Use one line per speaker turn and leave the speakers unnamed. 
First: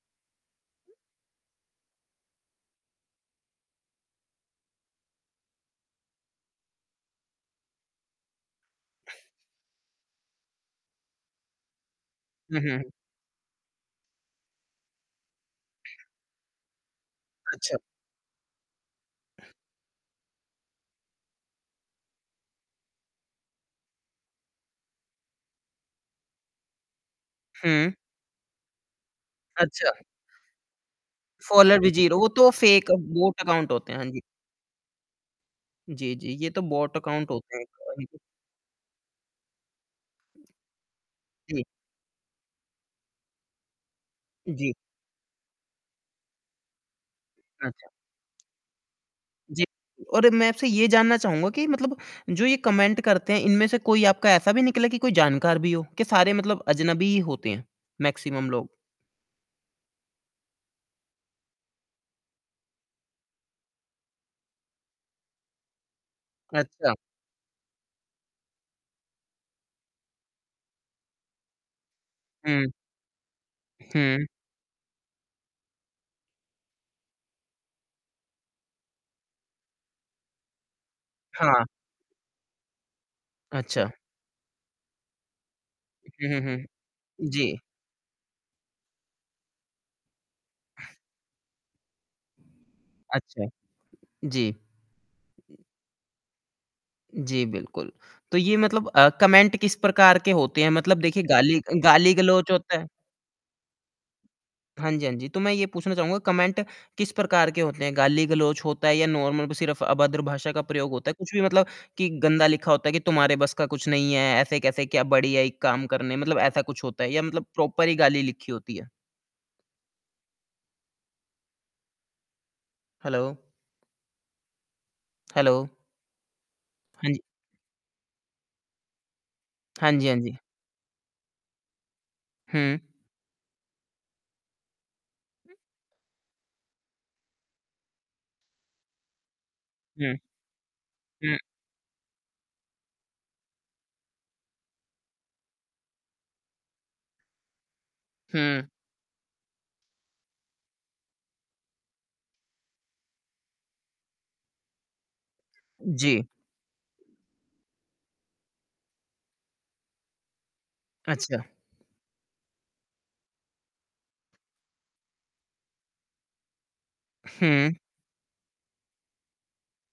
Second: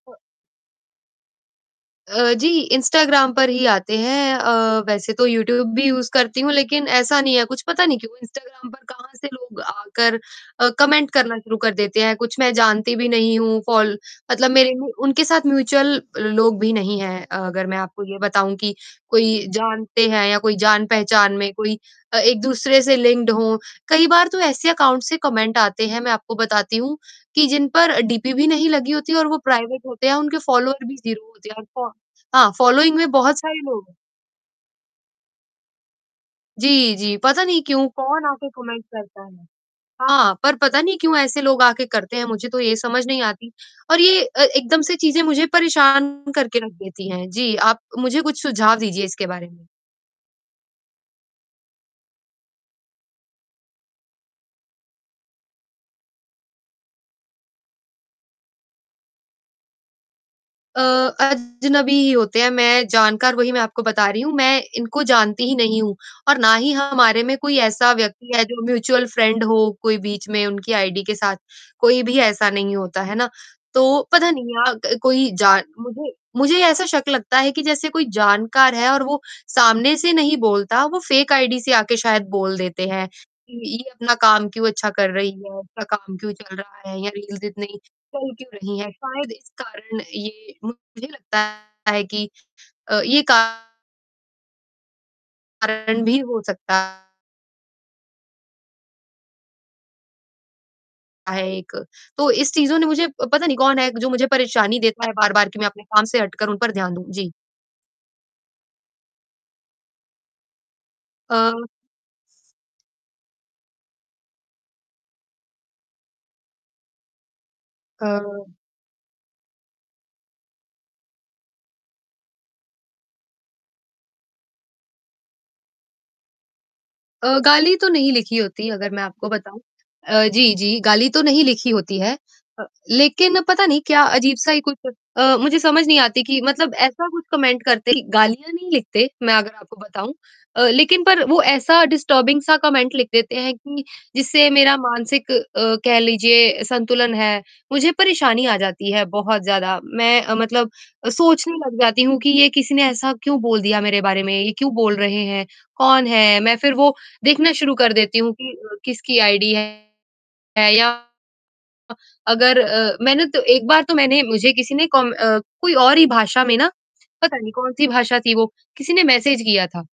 अ अ, जी Instagram पर ही आते हैं अ, वैसे तो यूट्यूब भी यूज़ करती हूँ लेकिन ऐसा नहीं है कुछ, पता नहीं क्यों इंस्टाग्राम पर कहाँ से लोग आकर अ, कमेंट करना शुरू कर देते हैं। कुछ मैं
हुँ, हुँ, हुँ।
जानती भी नहीं हूँ, फॉल मतलब मेरे में उनके साथ म्यूच्यूअल लोग भी नहीं हैं, अगर
अच्छा।
मैं आपको ये बताऊँ कि कोई जानते हैं या कोई जान-पहचान में कोई अ, एक-दूसरे से लिंक्ड हों। कई बार तो ऐसे अकाउंट से कमेंट आते हैं, मैं आपको बताती हूँ कि जिन
हुँ।
पर डीपी भी नहीं लगी होती और वो प्राइवेट
अच्छा।
होते हैं, उनके फॉलोअर भी ज़ीरो होते हैं और
फ़ॉलोअर
फॉ
भी ज़ीरो, वो तो
हाँ,
फेक
फॉलोइंग में बहुत
बॉट
सारे
अकाउंट
लोग
होते
है।
हैं। हाँ जी। जी, जी। ये तो
जी,
बॉट
जी,
अकाउंट
पता
होते
नहीं
हैं।
क्यों? कौन आके कमेंट करता है। हाँ, पर पता नहीं क्यों ऐसे लोग
जी।
आके करते हैं, मुझे तो ये समझ नहीं आती और ये अ,
जी।
एकदम से चीज़ें मुझे परेशान करके रख देती हैं। जी, आप
अच्छा।
मुझे कुछ सुझाव दीजिए इसके बारे
जी।
में।
और मैं आपसे ये जानना चाहूँगा कि मतलब जो ये कमेंट करते हैं, इनमें से कोई आपका ऐसा भी निकला है कि कोई जानकार भी हो, कि सारे मतलब अजनबी ही होते हैं, मैक्सिमम लोग।
अ, अजनबी ही होते हैं, मैं जानकार वही मैं आपको बता रही हूँ, मैं इनको जानती ही नहीं हूँ और ना ही
अच्छा।
हमारे में कोई ऐसा व्यक्ति है जो म्यूच्यूअल फ्रेंड हो, कोई बीच में उनकी आईडी के साथ, कोई भी ऐसा
हुँ।
नहीं होता, है ना? तो
हुँ।
पता नहीं आग कोई जान मुझे मुझे ये ऐसा शक लगता है कि जैसे कोई जानकार है और वो सामने से नहीं बोलता, वो फेक आईडी
हाँ।
से आके शायद बोल देते हैं। कि ये
अच्छा।
अपना काम क्यों अच्छा कर रही है, उसका काम
हुँ,
क्यों
हुँ, हुँ,
चल रहा है या
हुँ।
रील्स
जी।
इतनी चल क्यों रही है? शायद इस कारण ये मुझे लगता है कि अ, ये का
अच्छा। जी।
कारण भी हो सकता
जी, बिल्कुल। तो ये मतलब अ, कमेंट किस प्रकार के होते हैं? मतलब देखिए,
है
गाली
एक।
अ,
तो
गाली-गलौज
इस
होता
चीज़ों ने
है?
मुझे अ, पता नहीं कौन है, ग जो मुझे परेशानी
हाँ जी,
देता है
हाँ जी। तो
बार-बार
मैं
कि
ये
मैं अपने
पूछना
काम
चाहूँगा
से हटकर उन
कमेंट
पर ध्यान दूँ।
किस
जी।
प्रकार के होते हैं? गाली-गलौज होता है या नार्मल ब सिर्फ़ अभद्र भाषा का प्रयोग होता है। कुछ भी
अ
मतलब कि गंदा लिखा होता है कि तुम्हारे बस का कुछ नहीं है, ऐसे कैसे क्या बड़ी आई काम करने। मतलब ऐसा कुछ होता है या मतलब प्रॉपर ही गाली
अ
लिखी होती है। हैलो। हैलो। हाँ जी।
अ, गाली तो नहीं लिखी होती अगर मैं आपको बताऊँ।
हाँ जी, हाँ
अ,
जी।
जी, जी, गाली तो नहीं लिखी होती है अ,
हुँ।
लेकिन पता नहीं क्या अजीब-सा ही कुछ अ,
हुँ।
मुझे समझ नहीं आती कि मतलब ऐसा कुछ कमेंट करते कि गालियाँ नहीं लिखते। मैं अगर आपको बताऊँ
हुँ।
अ, लेकिन पर
हुँ।
वो ऐसा डिस्टर्बिंग सा कमेंट लिख देते हैं, कि जिससे मेरा मानसिक अ, कह लीजिए संतुलन है, मुझे परेशानी आ
हुँ।
जाती है बहुत ज़्यादा। मैं अ, मतलब अ, सोचने लग जाती हूँ कि ये किसी ने ऐसा क्यों बोल दिया मेरे बारे में, ये क्यों बोल रहे हैं?
उ,
कौन
जी।
है? मैं फिर वो देखना शुरू कर देती हूँ कि अ, किसकी आइडी है या
अच्छा।
अ, अगर अ, मैंने तो एक बार तो मैंने मुझे किसी ने कॉम अ, कोई और ही भाषा में ना, पता नहीं
हुँ।
कौन-सी भाषा थी वो, किसी ने मैसेज किया था